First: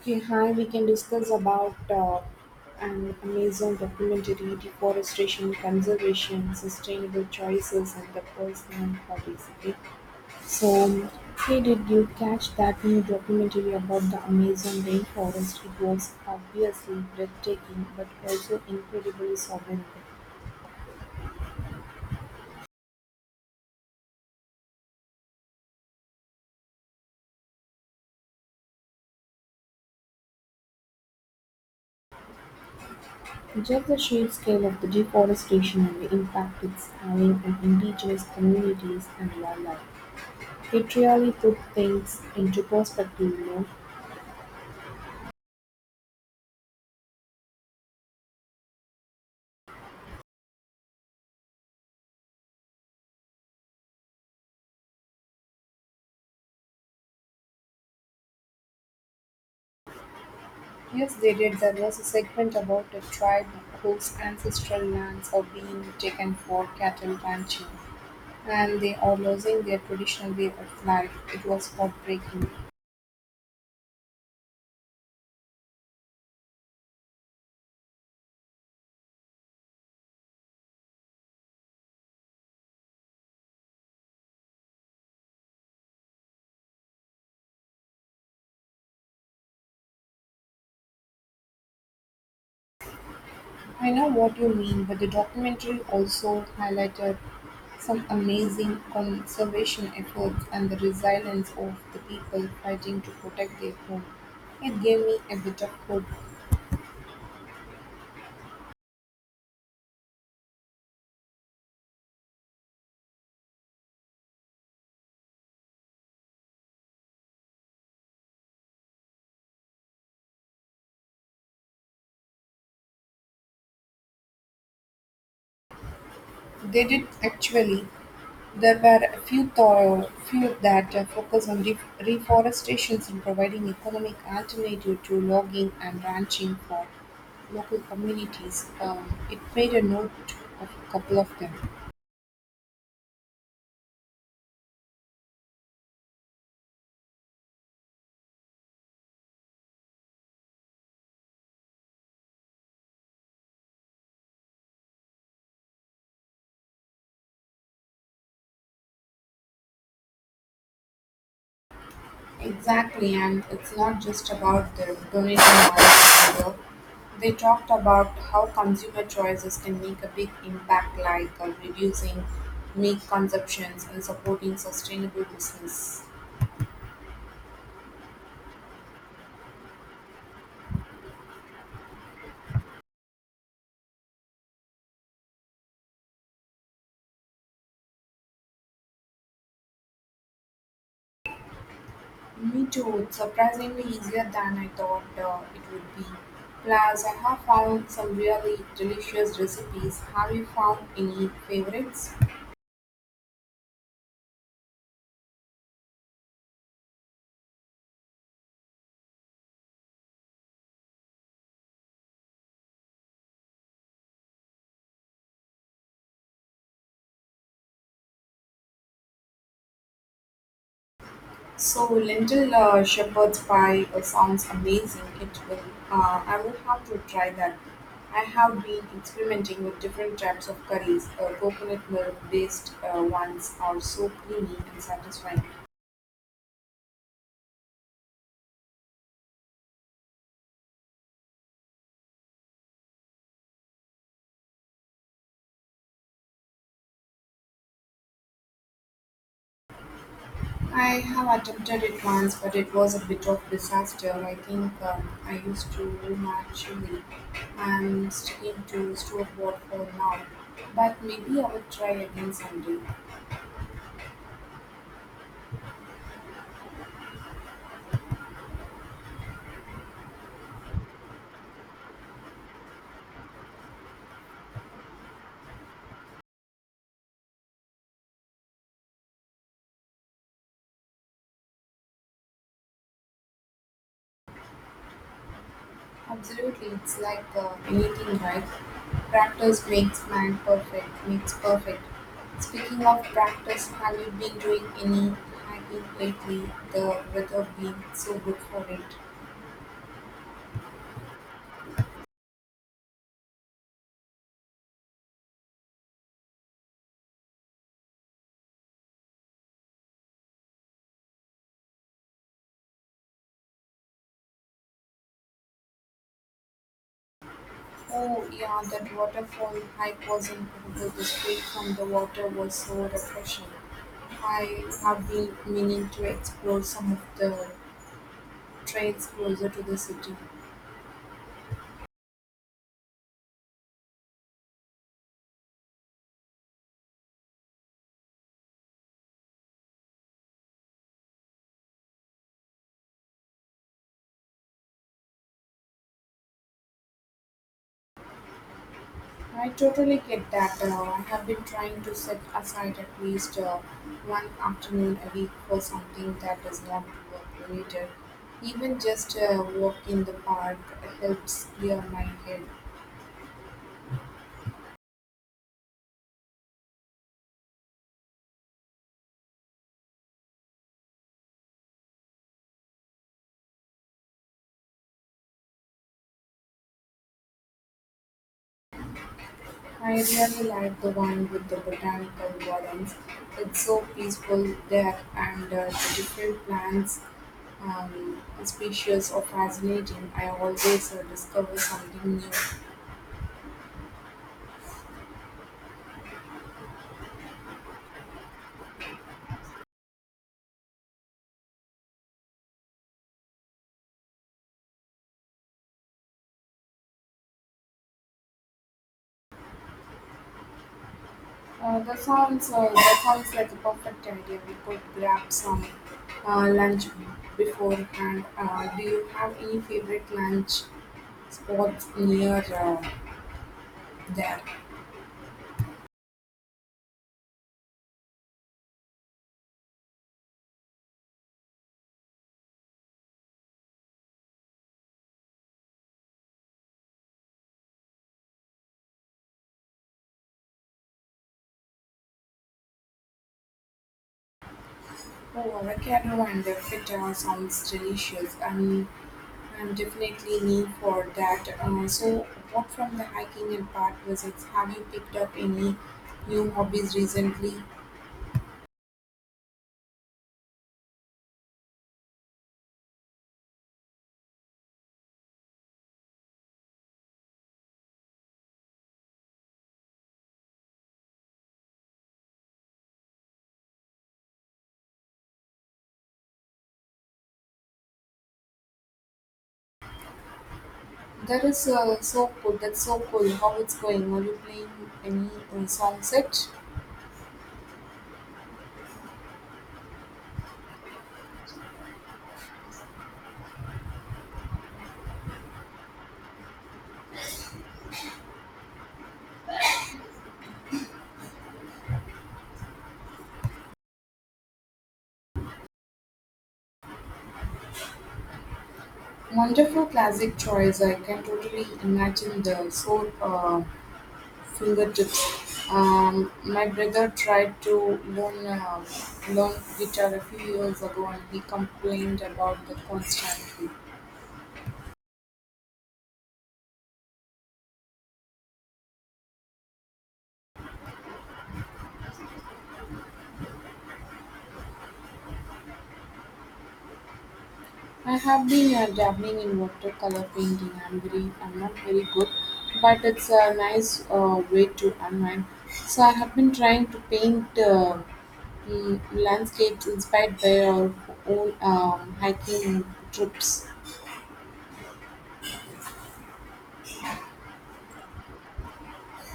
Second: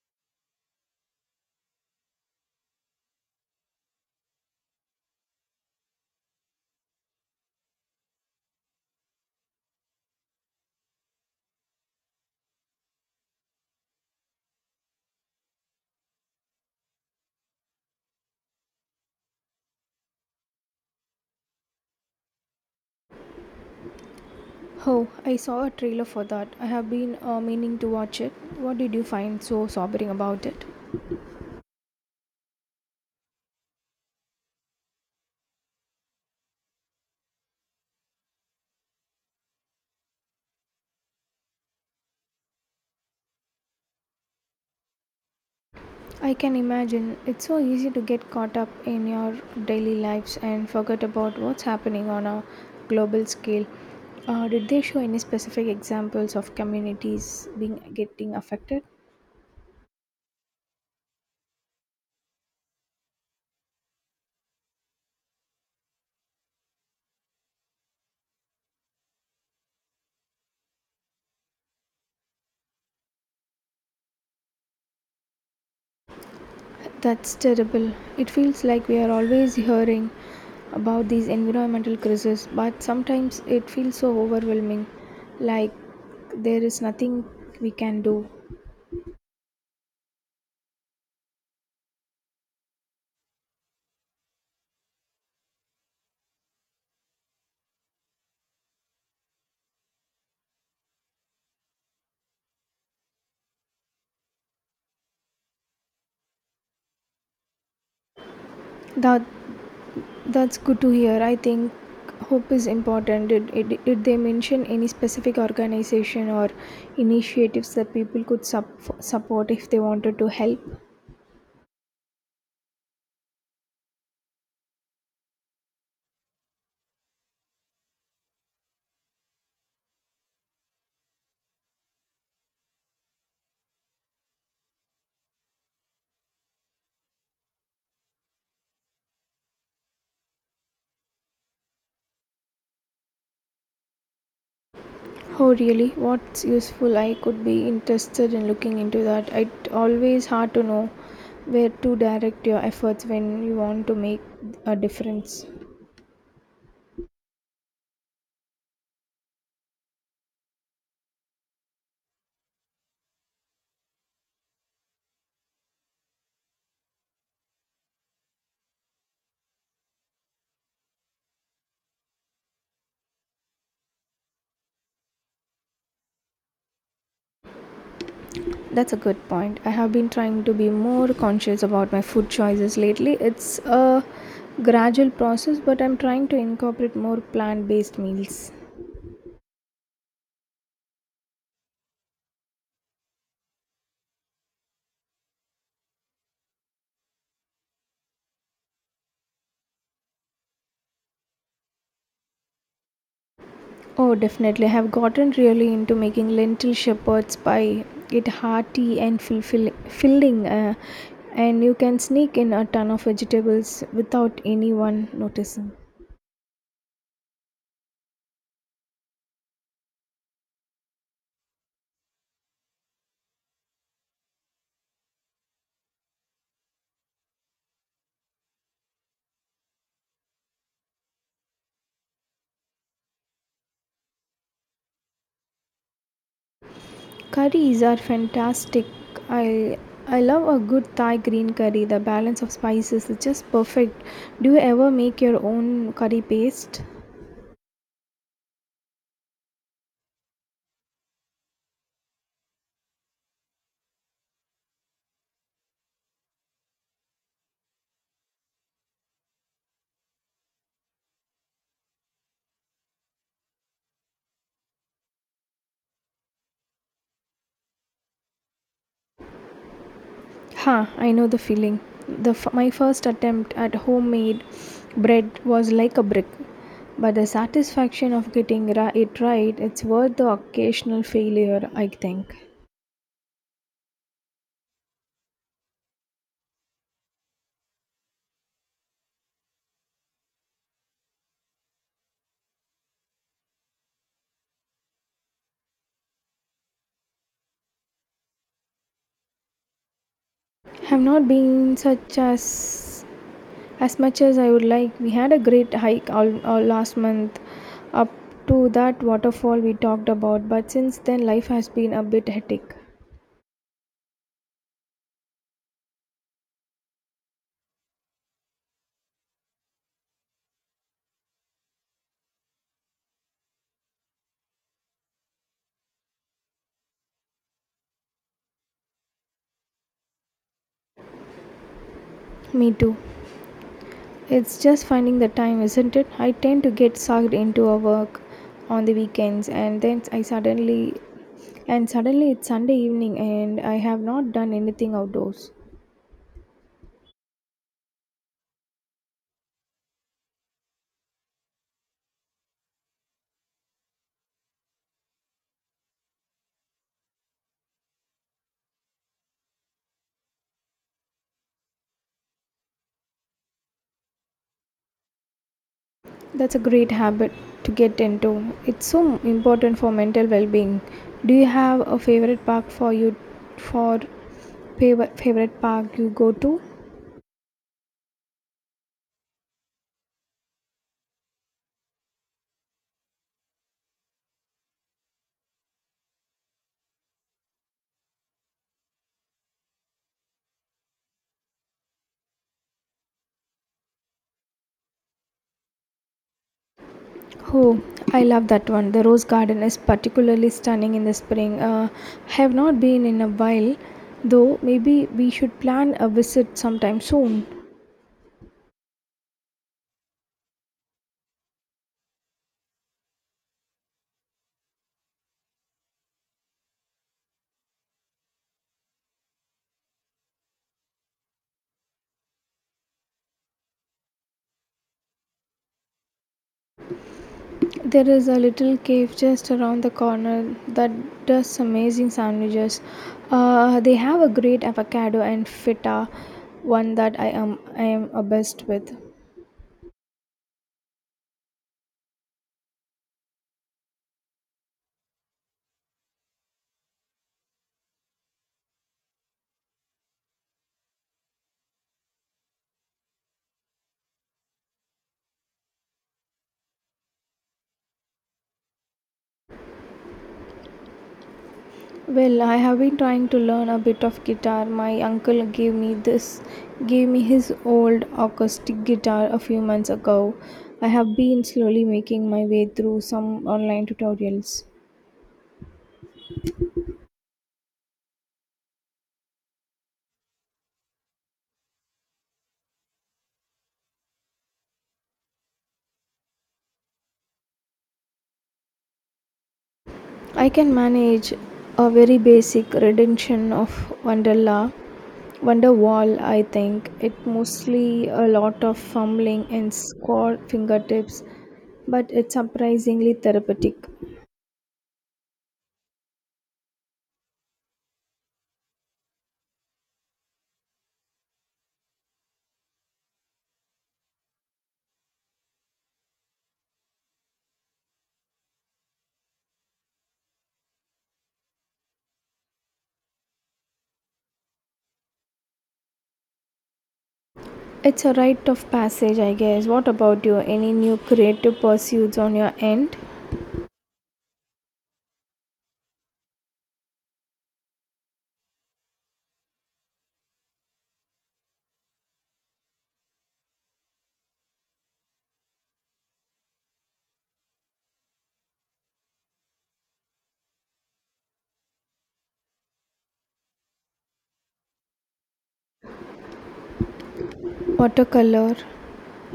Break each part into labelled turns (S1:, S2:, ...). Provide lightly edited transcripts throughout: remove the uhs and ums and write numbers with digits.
S1: Okay, hi, we can discuss about an amazing documentary, deforestation, conservation, sustainable choices, and the personal hobbies. Okay, so hey, did you catch that new documentary about the Amazon rainforest? It was obviously breathtaking, but also incredibly sobering.
S2: Oh, I saw a trailer for that. I have been meaning to watch it. What did you find so sobering about it?
S1: Just the sheer scale of the deforestation and the impact it's having on indigenous communities and wildlife. It really put things into perspective, you know.
S2: I can imagine it's so easy to get caught up in your daily lives and forget about what's happening on a global scale. Did they show any specific examples of communities being getting affected?
S1: Yes, they did. There was a segment about a tribe whose ancestral lands are being taken for cattle ranching, and they are losing their traditional way of life. It was heartbreaking.
S2: That's terrible. It feels like we are always hearing about these environmental crises, but sometimes it feels so overwhelming, like there is nothing we can do.
S1: I know what you mean, but the documentary also highlighted some amazing conservation efforts and the resilience of the people fighting to protect their home. It gave me a bit of hope.
S2: That that's good to hear. I think hope is important. Did they mention any specific organization or initiatives that people could support if they wanted to help?
S1: They did actually. There were a few that focus on reforestation and providing economic alternative to logging and ranching for local communities. It made a note of a couple of them.
S2: Oh, really? What's useful? I could be interested in looking into that. It's always hard to know where to direct your efforts when you want to make a difference.
S1: Exactly, and it's not just about the donating dollars either. They talked about how consumer choices can make a big impact, like reducing meat consumptions and supporting sustainable business.
S2: That's a good point. I have been trying to be more conscious about my food choices lately. It's a gradual process, but I'm trying to incorporate more plant based meals.
S1: Me too. It's surprisingly easier than I thought it would be. Plus, I have found some really delicious recipes. Have you found any favorites?
S2: Oh, definitely. I have gotten really into making lentil shepherd's pie. It hearty and filling, and you can sneak in a ton of vegetables without anyone noticing.
S1: So, lentil shepherd's pie sounds amazing. It will. I will have to try that. I have been experimenting with different types of curries. Coconut milk based ones are so creamy and satisfying.
S2: Curries are fantastic. I I love a good Thai green curry. The balance of spices is just perfect. Do you ever make your own curry paste?
S1: I have attempted it once, but it was a bit of disaster. I think I used too much chili. I'm sticking to store-bought for now, but maybe I will try again someday.
S2: Ha, I know the feeling. The my first attempt at homemade bread was like a brick, but the satisfaction of it right, it's worth the occasional failure, I think.
S1: Absolutely, it's like anything, right? Practice makes man perfect. Makes perfect. Speaking of practice, have you been doing any hiking lately? The weather being so good for it.
S2: Have not been such as much as I would like. We had a great hike all last month up to that waterfall we talked about, but since then life has been a bit hectic.
S1: Oh, yeah, that waterfall hike was incredible. The spray from the water was so refreshing. I have been meaning to explore some of the trails closer to the city.
S2: Me too. It's just finding the time, isn't it? I tend to get sucked into our work on the weekends and then I suddenly and suddenly it's Sunday evening and I have not done anything outdoors.
S1: I totally get that. I have been trying to set aside at least one afternoon a week for something that is not work related. Even just a walk in the park helps clear my head.
S2: That's a great habit to get into. It's so important for mental well-being. Do you have a for favorite park you go to?
S1: I really like the one with the botanical gardens. It's so peaceful there, and the different plants um, species are fascinating. I always discover something new.
S2: Oh, I love that one. The rose garden is particularly stunning in the spring. I have not been in a while, though. Maybe we should plan a visit sometime soon.
S1: That sounds like a perfect idea. We could grab some lunch beforehand. Do you have any favorite lunch spots near there?
S2: There is a little cave just around the corner that does amazing sandwiches. They have a great avocado and feta, one that I am obsessed with.
S1: Oh, avocado and the feta sounds delicious, and I'm definitely need for that. So, apart from the hiking and park visits, have you picked up any new hobbies recently?
S2: Well, I have been trying to learn a bit of guitar. My uncle gave me his old acoustic guitar a few months ago. I have been slowly making my way through some online tutorials.
S1: That is so cool. That's so cool. How it's going? Are you playing any song set?
S2: I can manage a very basic rendition of Wonderla Wonderwall, I think. It mostly a lot of fumbling and squat fingertips, but it's surprisingly therapeutic.
S1: Wonderful classic choice. I can totally imagine the soul. Fingertips. My brother tried to learn guitar a few years ago and he complained about the constant heat.
S2: It's a rite of passage, I guess. What about you? Any new creative pursuits on your end?
S1: I have been dabbling in watercolor painting. I'm not very good, but it's a nice way to unwind. So I have been trying to paint landscapes inspired by our own hiking trips.
S2: Watercolor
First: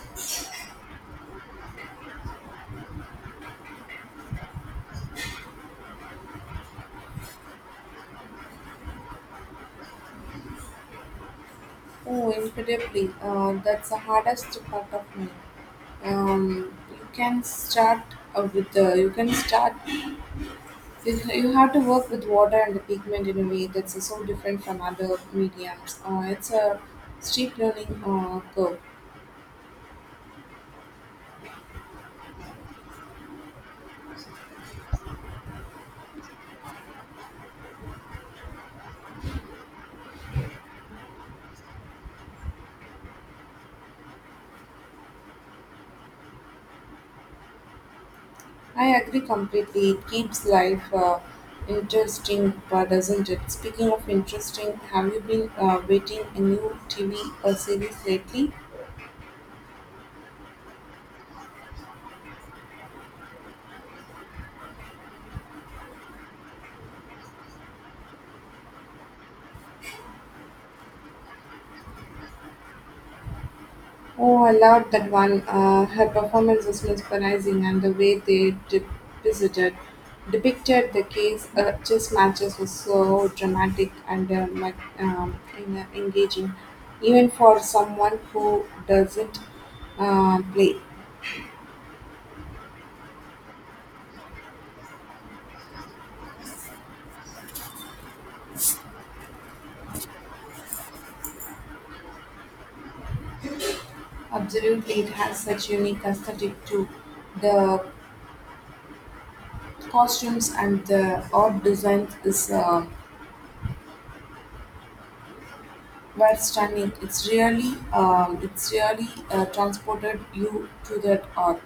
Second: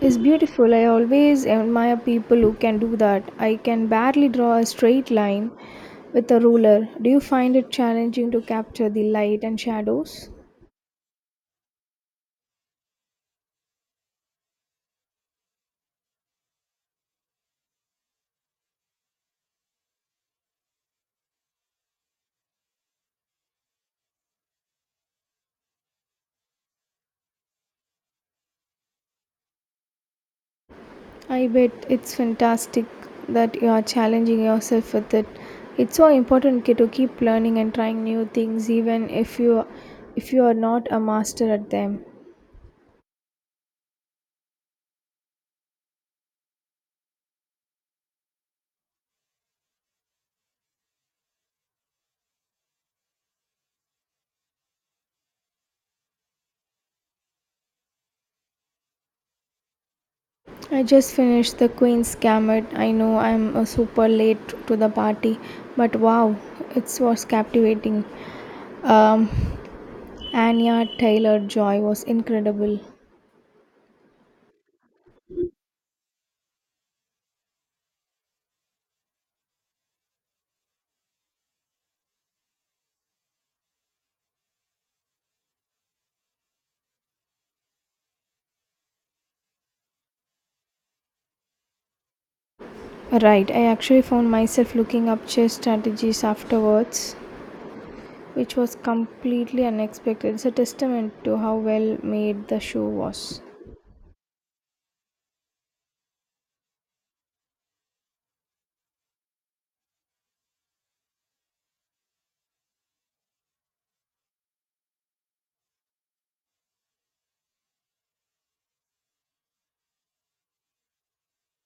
S2: is beautiful. I always admire people who can do that. I can barely draw a straight line with a ruler. Do you find it challenging to capture the light and shadows?
S1: Oh, incredibly. That's the hardest part of me. You can start with the. You can start. You have to work with water and the pigment in a way that's so different from other mediums. It's a steep learning curve.
S2: I bet it's fantastic that you are challenging yourself with it. It's so important, okay, to keep learning and trying new things even if you are not a master at them.
S1: I agree completely. It keeps life interesting, doesn't it? Speaking of interesting, have you been waiting a new TV series lately?
S2: I just finished The Queen's Gambit. I know I'm super late to the party, but wow, it was captivating. Um, Anya Taylor Joy was incredible.
S1: Oh, I loved that one. Her performance was mesmerizing, and the way they depicted the case chess matches was so dramatic and engaging, even for someone who doesn't play.
S2: Right, I actually found myself looking up chess strategies afterwards, which was completely unexpected. It's a testament to how well made the show was.
S1: Absolutely, it has such unique aesthetic too. The costumes and the odd designs is were stunning. It's really transported you to that art.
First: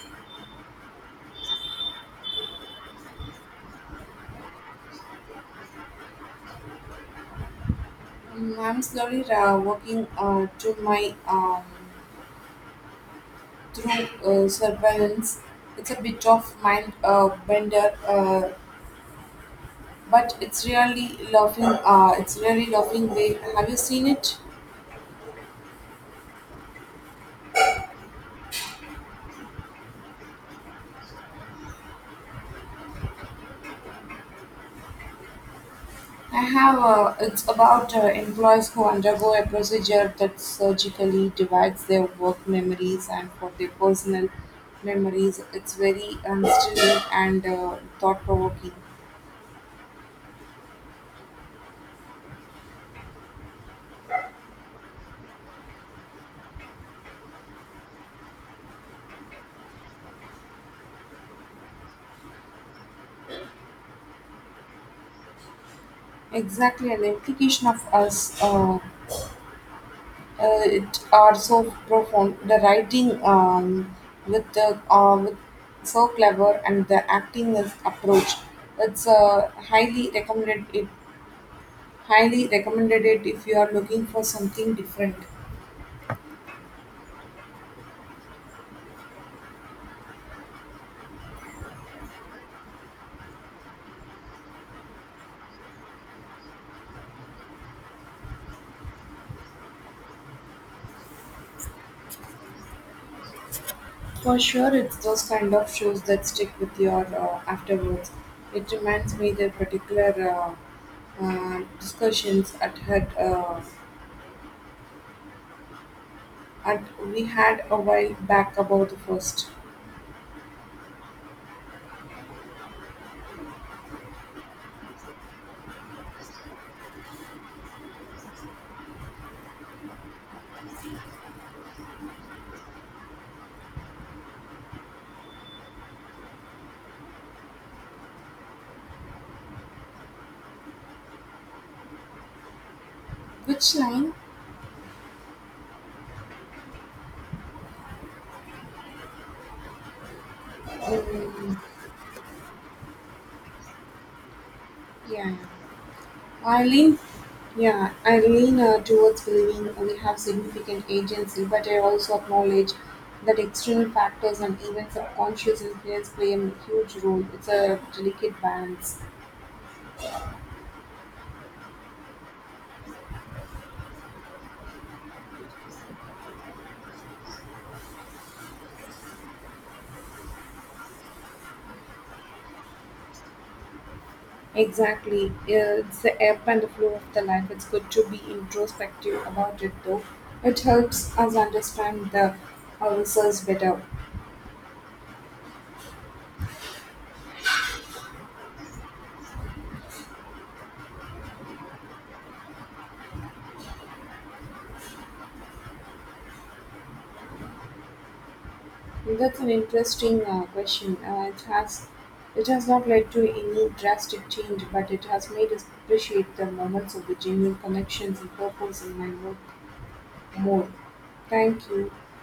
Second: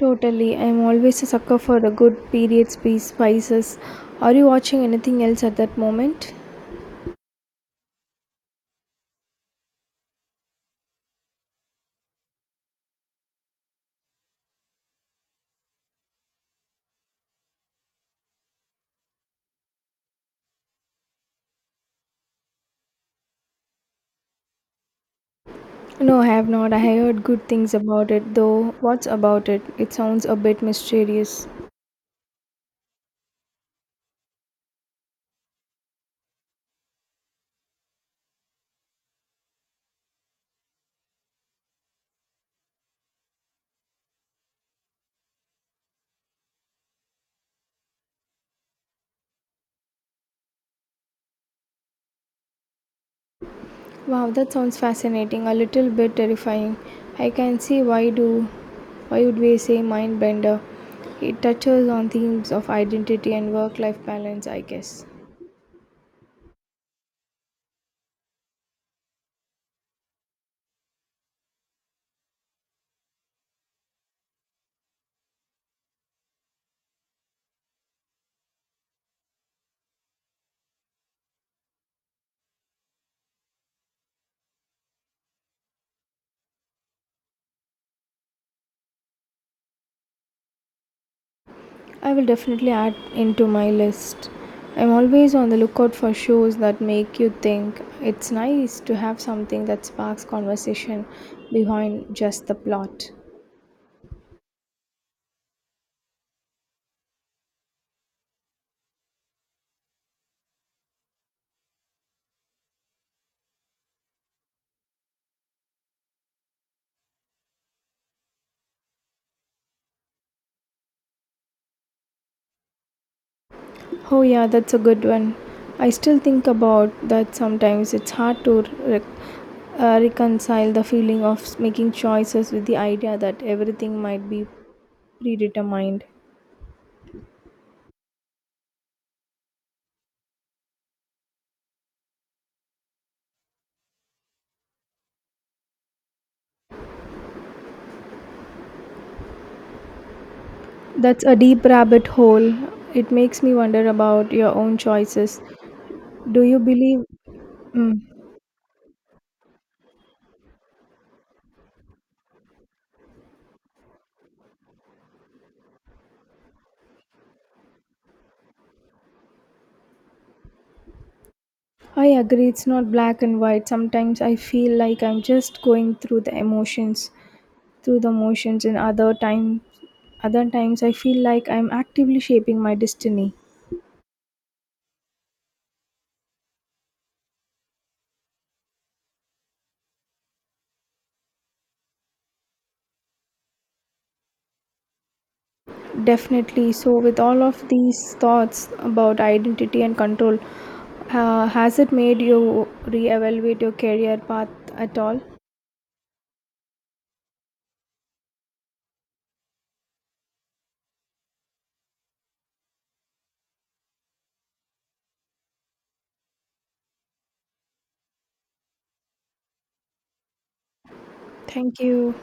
S2: Totally, I'm always a sucker for the good period piece, spices. Are you watching anything else at that moment?
S1: I'm slowly working to my through surveillance. It's a bit of mind bender, but it's really loving. It's really loving way. Have you seen it?
S2: No, I have not. I heard good things about it, though. What's about it? It sounds a bit mysterious.
S1: I have. It's about employees who undergo a procedure that surgically divides their work memories and for their personal memories. It's very unsettling and thought provoking.
S2: Wow, that sounds fascinating, a little bit terrifying. I can see why would we say mind bender? It touches on themes of identity and work-life balance, I guess.
S1: Exactly, an implication of us. It are so profound. The writing with so clever and the acting is approach. It highly recommended it if you are looking for something different.
S2: I will definitely add into my list. I'm always on the lookout for shows that make you think. It's nice to have something that sparks conversation behind just the plot.
S1: For sure, it's those kind of shows that stick with your afterwards. It reminds me the particular discussions at had at we had a while back about the first.
S2: Oh, yeah, that's a good one. I still think about that sometimes. It's hard to reconcile the feeling of making choices with the idea that everything might be predetermined.
S1: Which line?
S2: That's a
S1: Um,
S2: deep rabbit hole. It makes me wonder about your own
S1: yeah.
S2: choices. Do you
S1: I lean,
S2: believe?
S1: yeah,
S2: Mm,
S1: I lean towards believing we have significant agency, but I also acknowledge that external factors and even subconscious influence play a huge role. It's a delicate balance.
S2: I agree, it's not black and white. Sometimes I feel like I'm just going through the motions, and other times I feel like I'm actively shaping my destiny.
S1: Exactly, it's the ebb and the flow of the life. It's good to be introspective about it, though. It helps us understand the ourselves better.
S2: Definitely. So, with all of these thoughts about identity and control, has it made you reevaluate your career path at all?
S1: Well, that's an interesting question. It has not led to any drastic change, but it has made us appreciate the moments of the genuine connections and purpose in my work more. Thank
S2: Thank
S1: you.
S2: you.